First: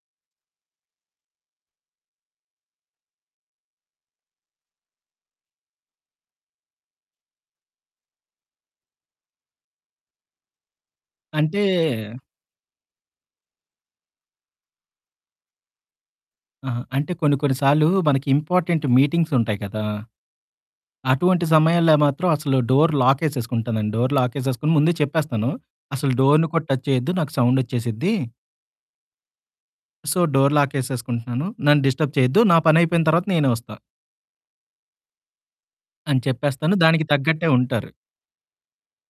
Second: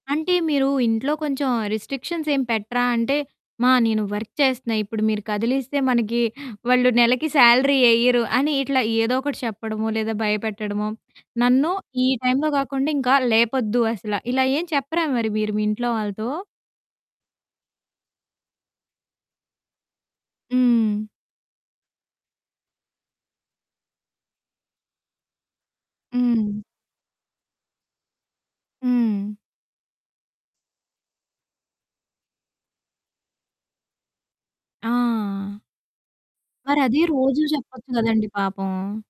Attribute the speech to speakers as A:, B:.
A: అంటే, మీరు ఇంట్లో కొంచెం రిస్ట్రిక్షన్స్ ఏం పెట్టరా? అంటే, మా నేను వర్క్ చేస్తన్నా ఇప్పుడు మీరు కదిలిస్తే, మనకి వాళ్ళు నెలకి సాలరీ యెయ్యరు అని, ఇట్లా ఏదో ఒకటి చెప్పడమో, లేదా భయపెట్టడమో,
B: అంటే
A: నన్ను ఈ టైంలో కాకుండా, ఇంకా లేపొద్దు అసల. ఇలా ఏం చెప్పరా మరి మీరు మీ ఇంట్లో వాళ్ళతో?
B: అహా! అంటే కొన్ని, కొన్ని సార్లు మనకి ఇంపార్టెంట్ మీటింగ్సుంటాయి కదా!
A: హ్మ్.
B: అటువంటి సమయాల్లో మాత్రం అసలు డోర్ లాకేసేసుకుంటాను. డోర్ లాకేసేసుకొని ముందే చెప్పేస్తాను. అసలు డోర్‌ని
A: హ్మ్.
B: కూడా టచ్ చేయొద్దు, నాకు సౌండ్ వచ్చేసిద్ది.
A: హ్మ్.
B: సో, డోర్ లాకేసేసుకుంటున్నాను. నన్ను డిస్టర్బ్ చేయొద్దు, నా పని అయిపోయిన తరువాత నేనే వొస్తా.
A: ఆ!
B: అని చెప్పేస్తాను.
A: మరదే
B: దానికి
A: రోజు
B: తగ్గట్టే
A: చెప్పొచ్చు
B: ఉంటారు.
A: గదండీ! పాపం.